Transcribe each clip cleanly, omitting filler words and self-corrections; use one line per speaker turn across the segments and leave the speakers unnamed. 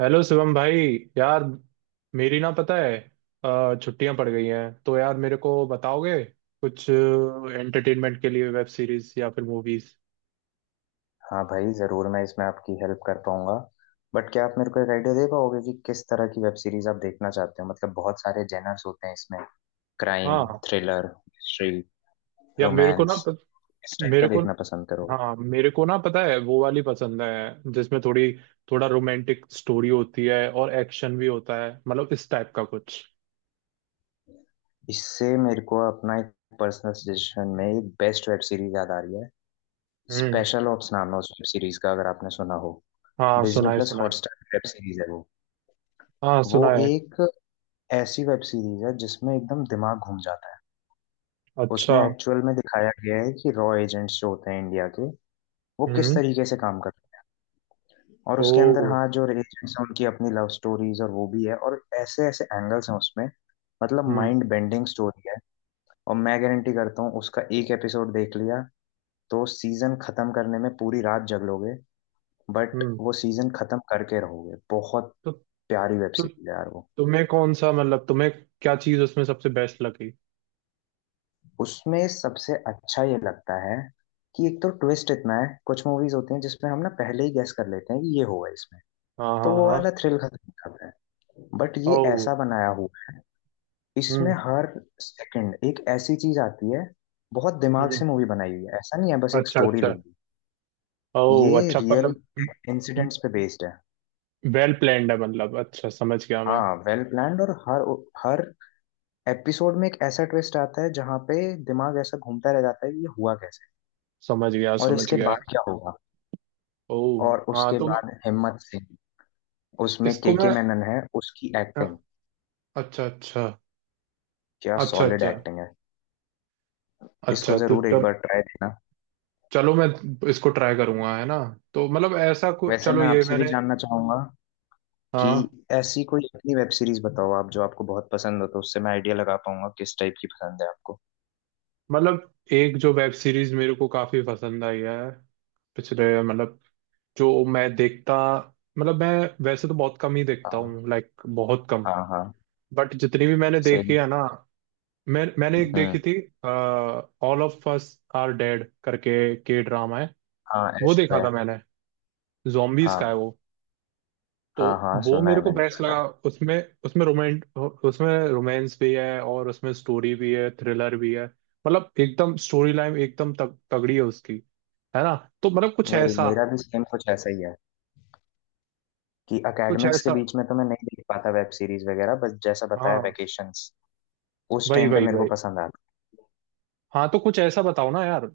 Hello Shivam भाई। यार मेरी ना पता है, छुट्टियां पड़ गई हैं तो यार मेरे को बताओगे कुछ एंटरटेनमेंट के लिए वेब सीरीज या फिर मूवीज।
हाँ भाई ज़रूर, मैं इसमें आपकी हेल्प कर पाऊंगा। बट क्या आप मेरे को एक आइडिया दे पाओगे कि किस तरह की वेब सीरीज आप देखना चाहते हो? मतलब बहुत सारे जेनर्स होते हैं इसमें। क्राइम,
हाँ।
थ्रिलर, मिस्ट्री,
या
रोमांस, इस टाइप का
मेरे को।
देखना पसंद करोगे?
हाँ मेरे को ना पता है, वो वाली पसंद है जिसमें थोड़ी थोड़ा रोमांटिक स्टोरी होती है और एक्शन भी होता है, मतलब इस टाइप का कुछ।
इससे मेरे को अपना एक पर्सनल सजेशन में एक बेस्ट वेब सीरीज याद आ रही है।
हम्म।
स्पेशल ऑप्स नाम है उस वेब सीरीज का, अगर आपने सुना हो।
हाँ
डिज्नी
सुनाए
प्लस
सुनाए।
हॉटस्टार वेब सीरीज है वो।
हाँ
वो
सुनाए।
एक ऐसी वेब सीरीज है जिसमें एकदम दिमाग घूम जाता है।
अच्छा।
उसमें एक्चुअल में दिखाया गया है कि रॉ एजेंट्स जो होते हैं इंडिया के, वो किस
हम्म।
तरीके से काम करते हैं। और
ओ।
उसके अंदर हाँ, जो एजेंट्स हैं उनकी अपनी लव स्टोरीज और वो भी है, और ऐसे ऐसे एंगल्स हैं उसमें। मतलब
हम्म।
माइंड बेंडिंग स्टोरी है। और मैं गारंटी करता हूँ, उसका एक एपिसोड देख लिया तो सीजन खत्म करने में पूरी रात जग, बट
हम्म।
वो सीजन खत्म करके रहोगे। बहुत
तो,
प्यारी वेब
तो
सीरीज है यार वो।
तुम्हें कौन सा, मतलब तुम्हें क्या चीज उसमें सबसे बेस्ट लगी?
उसमें सबसे अच्छा ये लगता है कि एक तो ट्विस्ट इतना है, कुछ मूवीज होती हैं जिसमें हम ना पहले ही गैस कर लेते हैं कि ये होगा इसमें,
हाँ
तो
हाँ
वो
हाँ।
वाला थ्रिल खत्म हो जाता है। बट
ओ।
ये ऐसा बनाया हुआ है, इसमें
हम्म।
हर सेकंड एक ऐसी चीज आती है। बहुत दिमाग
हम्म।
से मूवी बनाई हुई है, ऐसा नहीं है बस एक
अच्छा
स्टोरी
अच्छा।
लिख दी।
ओ
ये
अच्छा
रियल
मतलब।
इंसिडेंट्स पे बेस्ड है।
वेल प्लान्ड है, मतलब अच्छा, समझ गया मैं।
हाँ वेल प्लान्ड, और हर हर एपिसोड में एक ऐसा ट्विस्ट आता है जहाँ पे दिमाग ऐसा घूमता रह जाता है कि ये हुआ कैसे,
समझ गया
और
समझ
इसके
गया।
बाद क्या होगा।
ओ
और
हाँ।
उसके बाद हिम्मत सिंह, उसमें
इसको
के
मैं
मैनन है, उसकी
अ,
एक्टिंग,
अच्छा अच्छा।
क्या
अच्छा
सॉलिड
अच्छा।
एक्टिंग है। इसको
अच्छा तो
जरूर एक
चल।
बार ट्राई देना।
चलो मैं इसको ट्राई करूंगा, है ना। तो मतलब ऐसा को,
वैसे
चलो
मैं
ये
आपसे भी
मैंने।
जानना चाहूंगा कि
हाँ
ऐसी कोई अपनी वेब सीरीज बताओ आप, जो आपको बहुत पसंद हो, तो उससे मैं आइडिया लगा पाऊंगा किस टाइप की पसंद है आपको।
मतलब, एक जो वेब सीरीज मेरे को काफी पसंद आई है पिछले, मतलब जो मैं देखता, मतलब मैं वैसे तो बहुत कम ही देखता
हाँ
हूँ, लाइक बहुत कम।
हाँ हाँ।
बट जितनी भी मैंने देखी
सेम।
है ना, मैंने एक
हम्म।
देखी थी। All of Us Are Dead करके के ड्रामा है।
हाँ
वो
ऐसे
देखा
है।
था मैंने। जॉम्बीज का है
हाँ
वो। तो
हाँ हाँ,
वो
सुना
मेरे
है
को
मैंने
बेस्ट
पहला।
लगा। उसमें उसमें रोमेंट उसमें रोमांस भी है और उसमें स्टोरी भी है, थ्रिलर भी है, मतलब एकदम स्टोरी लाइन एकदम तगड़ी है उसकी। है ना। तो मतलब कुछ
वही,
ऐसा,
मेरा भी सेम कुछ ऐसा ही है कि
कुछ
एकेडमिक्स के
ऐसा।
बीच में तो मैं नहीं देख पाता वेब सीरीज वगैरह, बस जैसा बताया
हाँ
वेकेशंस उस
वही
टाइम पे
वही
मेरे को
वही।
पसंद आता।
हाँ तो कुछ ऐसा बताओ ना यार,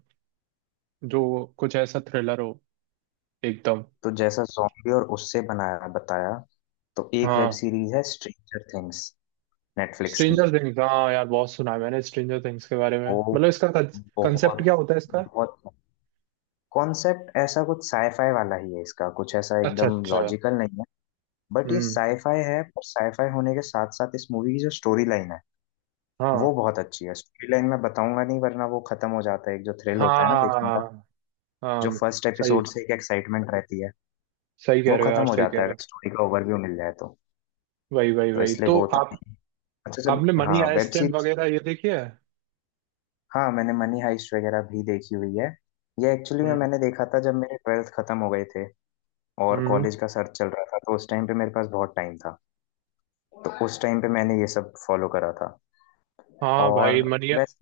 जो कुछ ऐसा थ्रिलर हो, एकदम।
तो जैसा जॉम्बी और उससे बनाया बताया, तो एक वेब
हाँ
सीरीज है स्ट्रेंजर थिंग्स, नेटफ्लिक्स की।
Stranger Things. हाँ यार, बहुत सुना है मैंने स्ट्रेंजर थिंग्स के बारे में,
वो
मतलब इसका कंसेप्ट
बहुत
क्या होता है इसका?
बहुत कॉन्सेप्ट ऐसा कुछ साईफाई वाला ही है इसका, कुछ ऐसा
अच्छा
एकदम
अच्छा।
लॉजिकल नहीं है। बट ये
हम्म।
साईफाई है, पर साईफाई होने के साथ साथ इस मूवी की जो स्टोरी लाइन है
हाँ
वो बहुत अच्छी है। स्टोरी लाइन मैं बताऊंगा नहीं, वरना वो खत्म हो जाता है, एक जो थ्रिल होता है ना देखने का,
हाँ
जो
हाँ।
फर्स्ट
सही,
एपिसोड से एक एक्साइटमेंट रहती है,
सही कह
वो
रहे हो
खत्म
यार,
हो
सही कह
जाता है
रहे हो।
अगर स्टोरी का ओवरव्यू मिल जाए तो।
वही वही
तो
वही,
इसलिए
तो
वो था।
आप
अच्छा, जब
आपने मनी
हाँ वेब
आइसलैंड
सीरीज,
वगैरह ये देखी है?
हाँ मैंने मनी हाइस्ट वगैरह भी देखी हुई है। ये एक्चुअली में
हम्म।
मैंने देखा था जब मेरे ट्वेल्थ खत्म हो गए थे और
हम्म।
कॉलेज का सर्च चल रहा था, तो उस टाइम पे मेरे पास बहुत टाइम था, तो उस टाइम पे मैंने ये सब फॉलो करा था।
हाँ
और
भाई मनी।
वैसे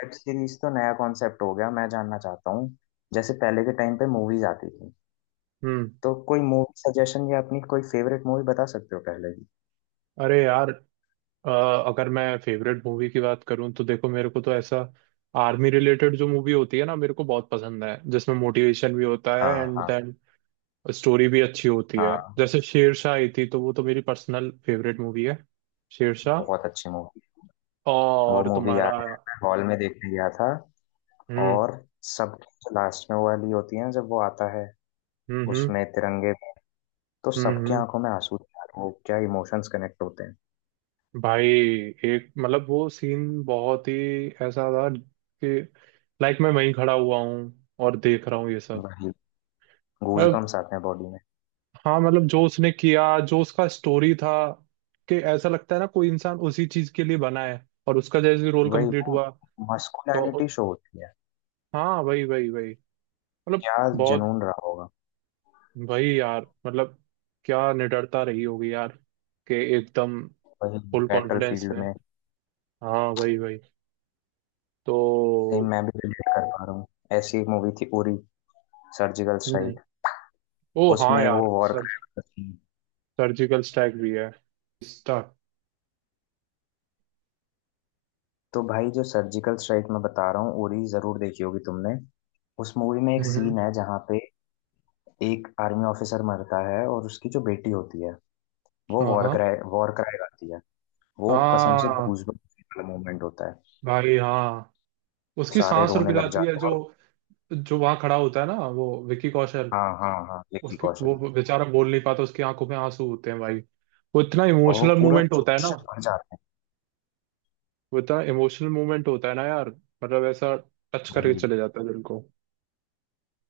वेब सीरीज तो नया कॉन्सेप्ट हो गया, मैं जानना चाहता हूँ, जैसे पहले के टाइम पे मूवीज आती थी,
हम्म।
तो कोई मूवी सजेशन या अपनी कोई फेवरेट मूवी बता सकते हो पहले की?
अरे यार, अ, अगर मैं फेवरेट मूवी की बात करूं तो देखो, मेरे को तो ऐसा आर्मी रिलेटेड जो मूवी होती है ना, मेरे को बहुत पसंद है, जिसमें मोटिवेशन भी होता है
हाँ
एंड
हाँ
देन स्टोरी भी अच्छी होती है।
हाँ,
जैसे शेरशाह आई थी, तो वो तो मेरी पर्सनल फेवरेट मूवी है, शेरशाह।
बहुत अच्छी मूवी। वो
और
मूवी
तुम्हारा?
याद है, मैं हॉल में देखने गया था।
हम्म।
और सबके जो लास्ट में वो वाली होती है ना, जब वो आता है
हम्म। हम्म।
उसमें तिरंगे में, तो
हम्म।
सबके
हम्म।
आंखों में आंसू थे यार, वो क्या इमोशंस कनेक्ट होते हैं।
भाई एक मतलब, वो सीन बहुत ही ऐसा था कि, लाइक, मैं वहीं खड़ा हुआ हूँ और देख रहा हूँ ये
वही,
सब।
गूजबम्स आते हैं बॉडी में।
हाँ मतलब, जो उसने किया, जो उसका स्टोरी था, कि ऐसा लगता है ना, कोई इंसान उसी चीज के लिए बना है और उसका जैसे रोल
वही
कंप्लीट
ना,
हुआ। तो
मस्कुलिनिटी शो होती है।
हाँ वही वही वही, मतलब
क्या
बहुत।
जुनून रहा होगा।
वही यार मतलब, क्या निडरता रही होगी यार, कि एकदम
वही,
फुल
बैटल
कॉन्फिडेंस
फील्ड
में।
में।
हाँ वही वही। तो
सेम मैं भी रिलेट कर पा रहा हूँ। ऐसी एक मूवी थी, उरी सर्जिकल
हम्म।
स्ट्राइक।
ओ हाँ
उसमें वो
यार,
war
sir
crime,
surgical strike भी है। स्टार।
तो भाई जो सर्जिकल स्ट्राइक मैं बता रहा हूँ, उरी जरूर देखी होगी तुमने। उस मूवी में एक
हम्म।
सीन है जहाँ पे एक आर्मी ऑफिसर मरता है, और उसकी जो बेटी होती है वो
हाँ हाँ
वॉर क्राई गाती है। वो कसम से
हाँ।
गूजबम्स वाला मोमेंट होता है।
भाई हाँ। उसकी
सारे
सांस रुक
रोने लग
जाती है,
जाते
जो,
हैं।
जो वहां खड़ा होता है ना, वो विकी कौशल।
हाँ हाँ हाँ, विक्की
उसके वो
कौशल।
बेचारा बोल नहीं पाता, उसकी आंखों में आंसू होते हैं भाई। वो इतना
और वो
इमोशनल
पूरा
मूवमेंट होता है ना।
जोश से भर जाते हैं।
वो इतना इमोशनल मूवमेंट होता है ना यार, मतलब ऐसा टच करके
वही,
चले जाता है दिल को।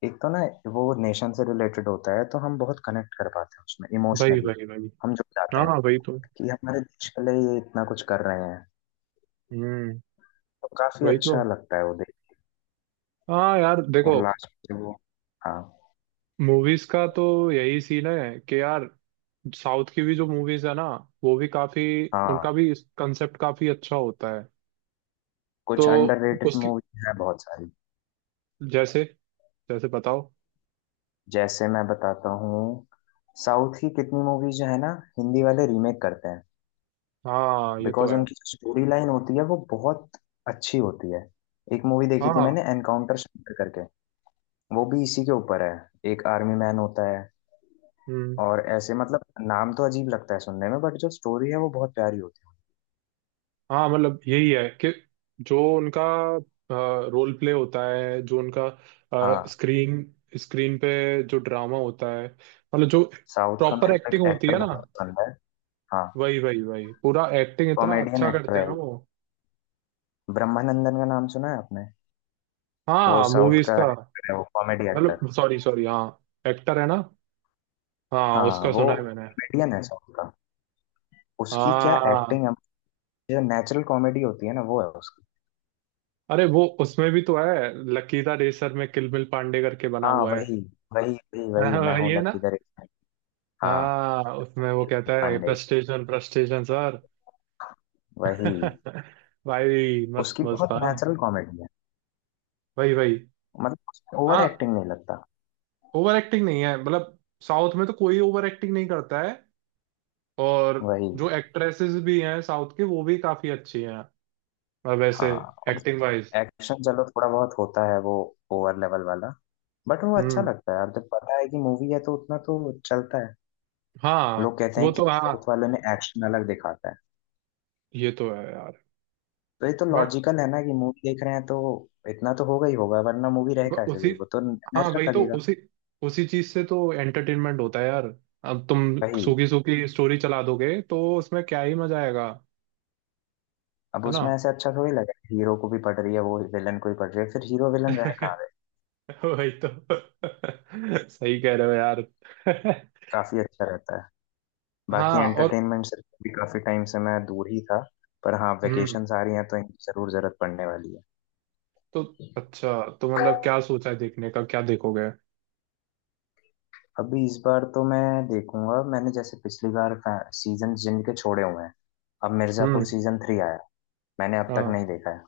एक तो ना वो नेशन से रिलेटेड होता है, तो हम बहुत कनेक्ट कर पाते हैं उसमें
भाई
इमोशनली।
भाई भाई।
हम जुड़ जाते
हाँ
हैं
हाँ, वही तो।
कि हमारे देश के लिए ये इतना कुछ कर रहे हैं,
हम्म।
तो काफी
वही तो,
अच्छा लगता है वो देख।
हाँ यार देखो,
और लास्ट में वो, हाँ।
मूवीज का तो यही सीन है कि यार, साउथ की भी जो मूवीज है ना, वो भी काफी। उनका
हाँ,
भी कंसेप्ट काफी अच्छा होता है। तो
कुछ अंडररेटेड
उसकी,
मूवी है बहुत सारी।
जैसे जैसे बताओ।
जैसे मैं बताता हूँ, साउथ की कितनी मूवीज जो है ना हिंदी वाले रीमेक करते हैं,
हाँ ये तो
बिकॉज
है।
उनकी स्टोरी लाइन होती है वो बहुत अच्छी होती है। एक मूवी देखी थी
हाँ।
मैंने, एनकाउंटर सेंटर करके, वो भी इसी के ऊपर है। एक आर्मी मैन होता है,
हम्म।
और ऐसे मतलब नाम तो अजीब लगता है सुनने में, बट जो स्टोरी है वो बहुत प्यारी होती है।
हाँ मतलब, यही है कि जो उनका रोल प्ले होता है, जो उनका
हाँ,
स्क्रीन स्क्रीन पे जो ड्रामा होता है, मतलब जो
साउथ का
प्रॉपर
मेरे को एक
एक्टिंग होती
एक्टर
है ना।
बहुत पसंद है। हाँ,
वही वही वही, पूरा एक्टिंग इतना
कॉमेडियन
अच्छा
एक्टर
करते हैं ना
है,
वो।
ब्रह्मानंदन का नाम सुना है आपने? वो
हाँ
साउथ
मूवीज
का
का।
एक्टर है, वो कॉमेडी एक्टर।
मतलब सॉरी सॉरी, हाँ एक्टर है ना। हाँ
हाँ
उसका
वो
सुना है मैंने।
कॉमेडियन है साउथ का, उसकी क्या
हाँ।
एक्टिंग है। जो नेचुरल कॉमेडी होती है ना वो है उसकी।
अरे वो, उसमें भी तो है, लकीदा रेसर में किलमिल पांडे करके बना
हाँ
हुआ है।
वही वही वही,
हाँ,
वही मैं
वही
हूँ
है ना।
लक्की द रेसर। हाँ
हाँ उसमें वो कहता है
पांडे,
प्रस्टेशन प्रस्टेशन सर।
वही।
भाई मस्त
उसकी
मस्त
बहुत
था।
नेचुरल कॉमेडी है,
वही वही।
मतलब उसमें ओवर
हाँ।
एक्टिंग नहीं लगता।
ओवर एक्टिंग नहीं है, मतलब साउथ में तो कोई ओवर एक्टिंग नहीं करता है। और
वही।
जो एक्ट्रेसेस भी हैं साउथ की वो भी काफी अच्छी हैं, मतलब वैसे
हाँ, और
एक्टिंग वाइज।
एक्शन चलो थोड़ा बहुत होता है वो, ओवर लेवल वाला, बट वो अच्छा
हम्म।
लगता है। अब जब पता है कि मूवी है तो उतना तो चलता है।
हाँ
लोग कहते
वो
हैं कि
तो। हाँ
साउथ वालों ने एक्शन अलग दिखाता है,
ये तो है यार।
तो ये तो
बट
लॉजिकल है ना कि मूवी देख रहे हैं तो इतना तो होगा ही होगा, वरना मूवी रह कैसे
उसी,
गई, वो तो
हाँ वही
नेचुरल
तो,
लगेगा।
उसी उसी चीज से तो एंटरटेनमेंट होता है यार। अब तुम
वही,
सूखी सूखी स्टोरी चला दोगे तो उसमें क्या ही मजा आएगा।
अब
है ना।
उसमें ऐसे अच्छा थोड़ी लगा, हीरो को भी पड़ रही है, वो विलन को भी पड़ रही है, फिर हीरो विलन रहे कहाँ गए।
वही तो। सही कह रहे हो यार।
काफी अच्छा रहता है। बाकी
हाँ और।
एंटरटेनमेंट से भी काफी टाइम से मैं दूर ही था, पर हाँ
हम्म।
वेकेशंस आ रही हैं तो इनकी जरूर जरूरत पड़ने वाली है।
तो अच्छा, तो मतलब क्या सोचा है देखने का, क्या देखोगे?
अभी इस बार तो मैं देखूंगा, मैंने जैसे पिछली बार सीजन जिनके छोड़े हुए हैं, अब
हम्म।
मिर्जापुर सीजन 3 आया, मैंने अब तक
हाँ
नहीं देखा है,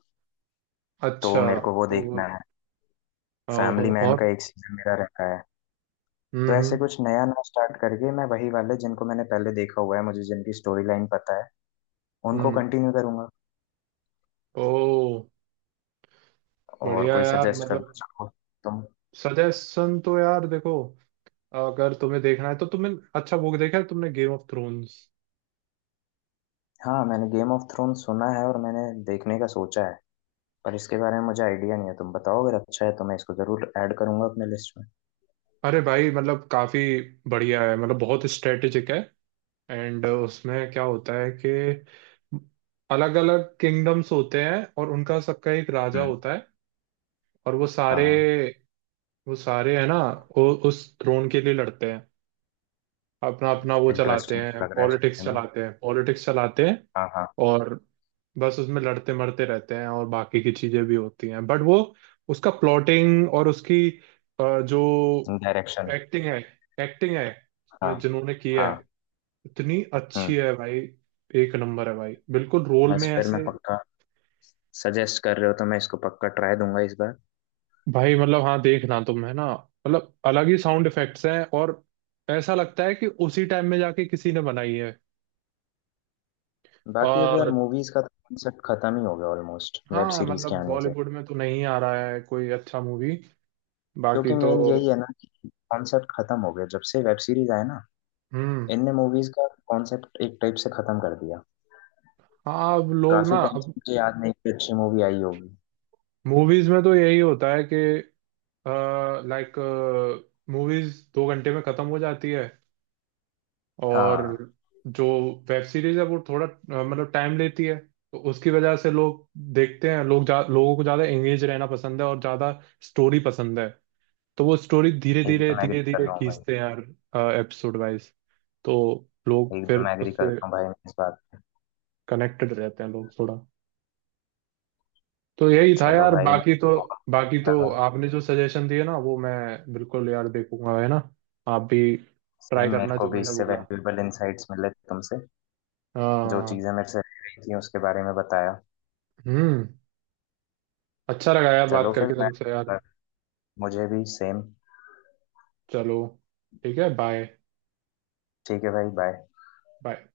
तो
अच्छा,
मेरे को वो
तो
देखना है।
ओहो,
फैमिली मैन
और।
का एक सीजन मेरा रखा है।
हम्म।
तो ऐसे
हम्म।
कुछ नया ना स्टार्ट करके मैं वही वाले जिनको मैंने पहले देखा हुआ है, मुझे जिनकी स्टोरी लाइन पता है, उनको
हम्म।
कंटिन्यू करूंगा।
ओ
और
बढ़िया
कोई
यार
सजेस्ट करना
मतलब।
चाहो तुम?
सजेशन तो यार देखो, अगर तुम्हें देखना है तो तुमने, अच्छा वो देखा है तुमने गेम ऑफ थ्रोन्स?
हाँ, मैंने गेम ऑफ थ्रोन सुना है और मैंने देखने का सोचा है, पर इसके बारे में मुझे आइडिया नहीं है, तुम बताओ अगर अच्छा है तो मैं इसको जरूर ऐड करूंगा अपने लिस्ट में।
अरे भाई मतलब काफी बढ़िया है, मतलब बहुत स्ट्रेटेजिक है। एंड उसमें क्या होता है कि अलग अलग किंगडम्स होते हैं और उनका सबका एक राजा
हम्म।
होता है। और
हाँ,
वो सारे है ना, वो उस थ्रोन के लिए लड़ते हैं। अपना अपना वो चलाते
इंटरेस्टिंग
हैं,
लग रहा है
पॉलिटिक्स
सुनने में।
चलाते हैं, पॉलिटिक्स चलाते हैं।
हाँ हाँ।
और बस उसमें लड़ते मरते रहते हैं और बाकी की चीजें भी होती हैं, बट वो उसका प्लॉटिंग और उसकी जो
डायरेक्शन।
एक्टिंग है, एक्टिंग है,
हाँ
उसमें जिन्होंने किया
हाँ।
है, इतनी अच्छी
हम्म।
है भाई। एक नंबर है भाई, बिल्कुल रोल में
बस फिर मैं
ऐसे।
पक्का, सजेस्ट कर रहे हो तो मैं इसको पक्का ट्राई दूंगा इस बार।
भाई मतलब हाँ, देखना तुम है ना, मतलब अलग ही साउंड इफेक्ट्स हैं और ऐसा लगता है कि उसी टाइम में जाके किसी ने बनाई है।
बाकी अब यार
और
मूवीज का कॉन्सेप्ट खत्म ही हो गया ऑलमोस्ट वेब
हाँ
सीरीज के
मतलब,
आने से,
बॉलीवुड में तो नहीं आ रहा है कोई अच्छा मूवी,
क्योंकि
बाकी तो।
मेन यही है ना कि कॉन्सेप्ट खत्म हो गया जब से वेब सीरीज आए ना।
हम्म।
इनने मूवीज का कॉन्सेप्ट एक टाइप से खत्म कर दिया।
हाँ अब लोग
काफी
ना,
टाइम से
अब
मुझे याद नहीं कि अच्छी मूवी आई होगी।
मूवीज में तो यही होता है कि, लाइक, मूवीज 2 घंटे में खत्म हो जाती है। और
हाँ
जो वेब सीरीज है वो थोड़ा मतलब टाइम लेती है। तो उसकी वजह से लोग देखते हैं, लोगों को ज्यादा एंगेज रहना पसंद है और ज्यादा स्टोरी पसंद है। तो वो स्टोरी धीरे धीरे
एकदम एग्री
धीरे
कर
धीरे
रहा हूँ भाई।
खींचते हैं यार, एपिसोड वाइज। तो लोग
एकदम
फिर
एग्री
उससे
करता हूँ भाई मैं इस बात पे।
कनेक्टेड रहते हैं लोग थोड़ा। तो यही था
चलो
यार,
भाई, मेरे
बाकी तो।
को बहुत
बाकी
अच्छा
तो
लगा।
आपने जो सजेशन दिए ना, वो मैं बिल्कुल यार देखूंगा, है ना। आप भी ट्राई
सेम, मेरे
करना
को
जो
भी
मैंने
इससे
बोला।
वैल्यूएबल इंसाइट्स मिले तुमसे, जो
हाँ।
चीज़ें मेरे से रह रही थी उसके बारे में बताया।
हम्म। अच्छा लगा यार बात
चलो फिर
करके
मैं,
तुमसे यार।
मुझे भी सेम।
चलो ठीक है, बाय।
ठीक है भाई, बाय।
बाय।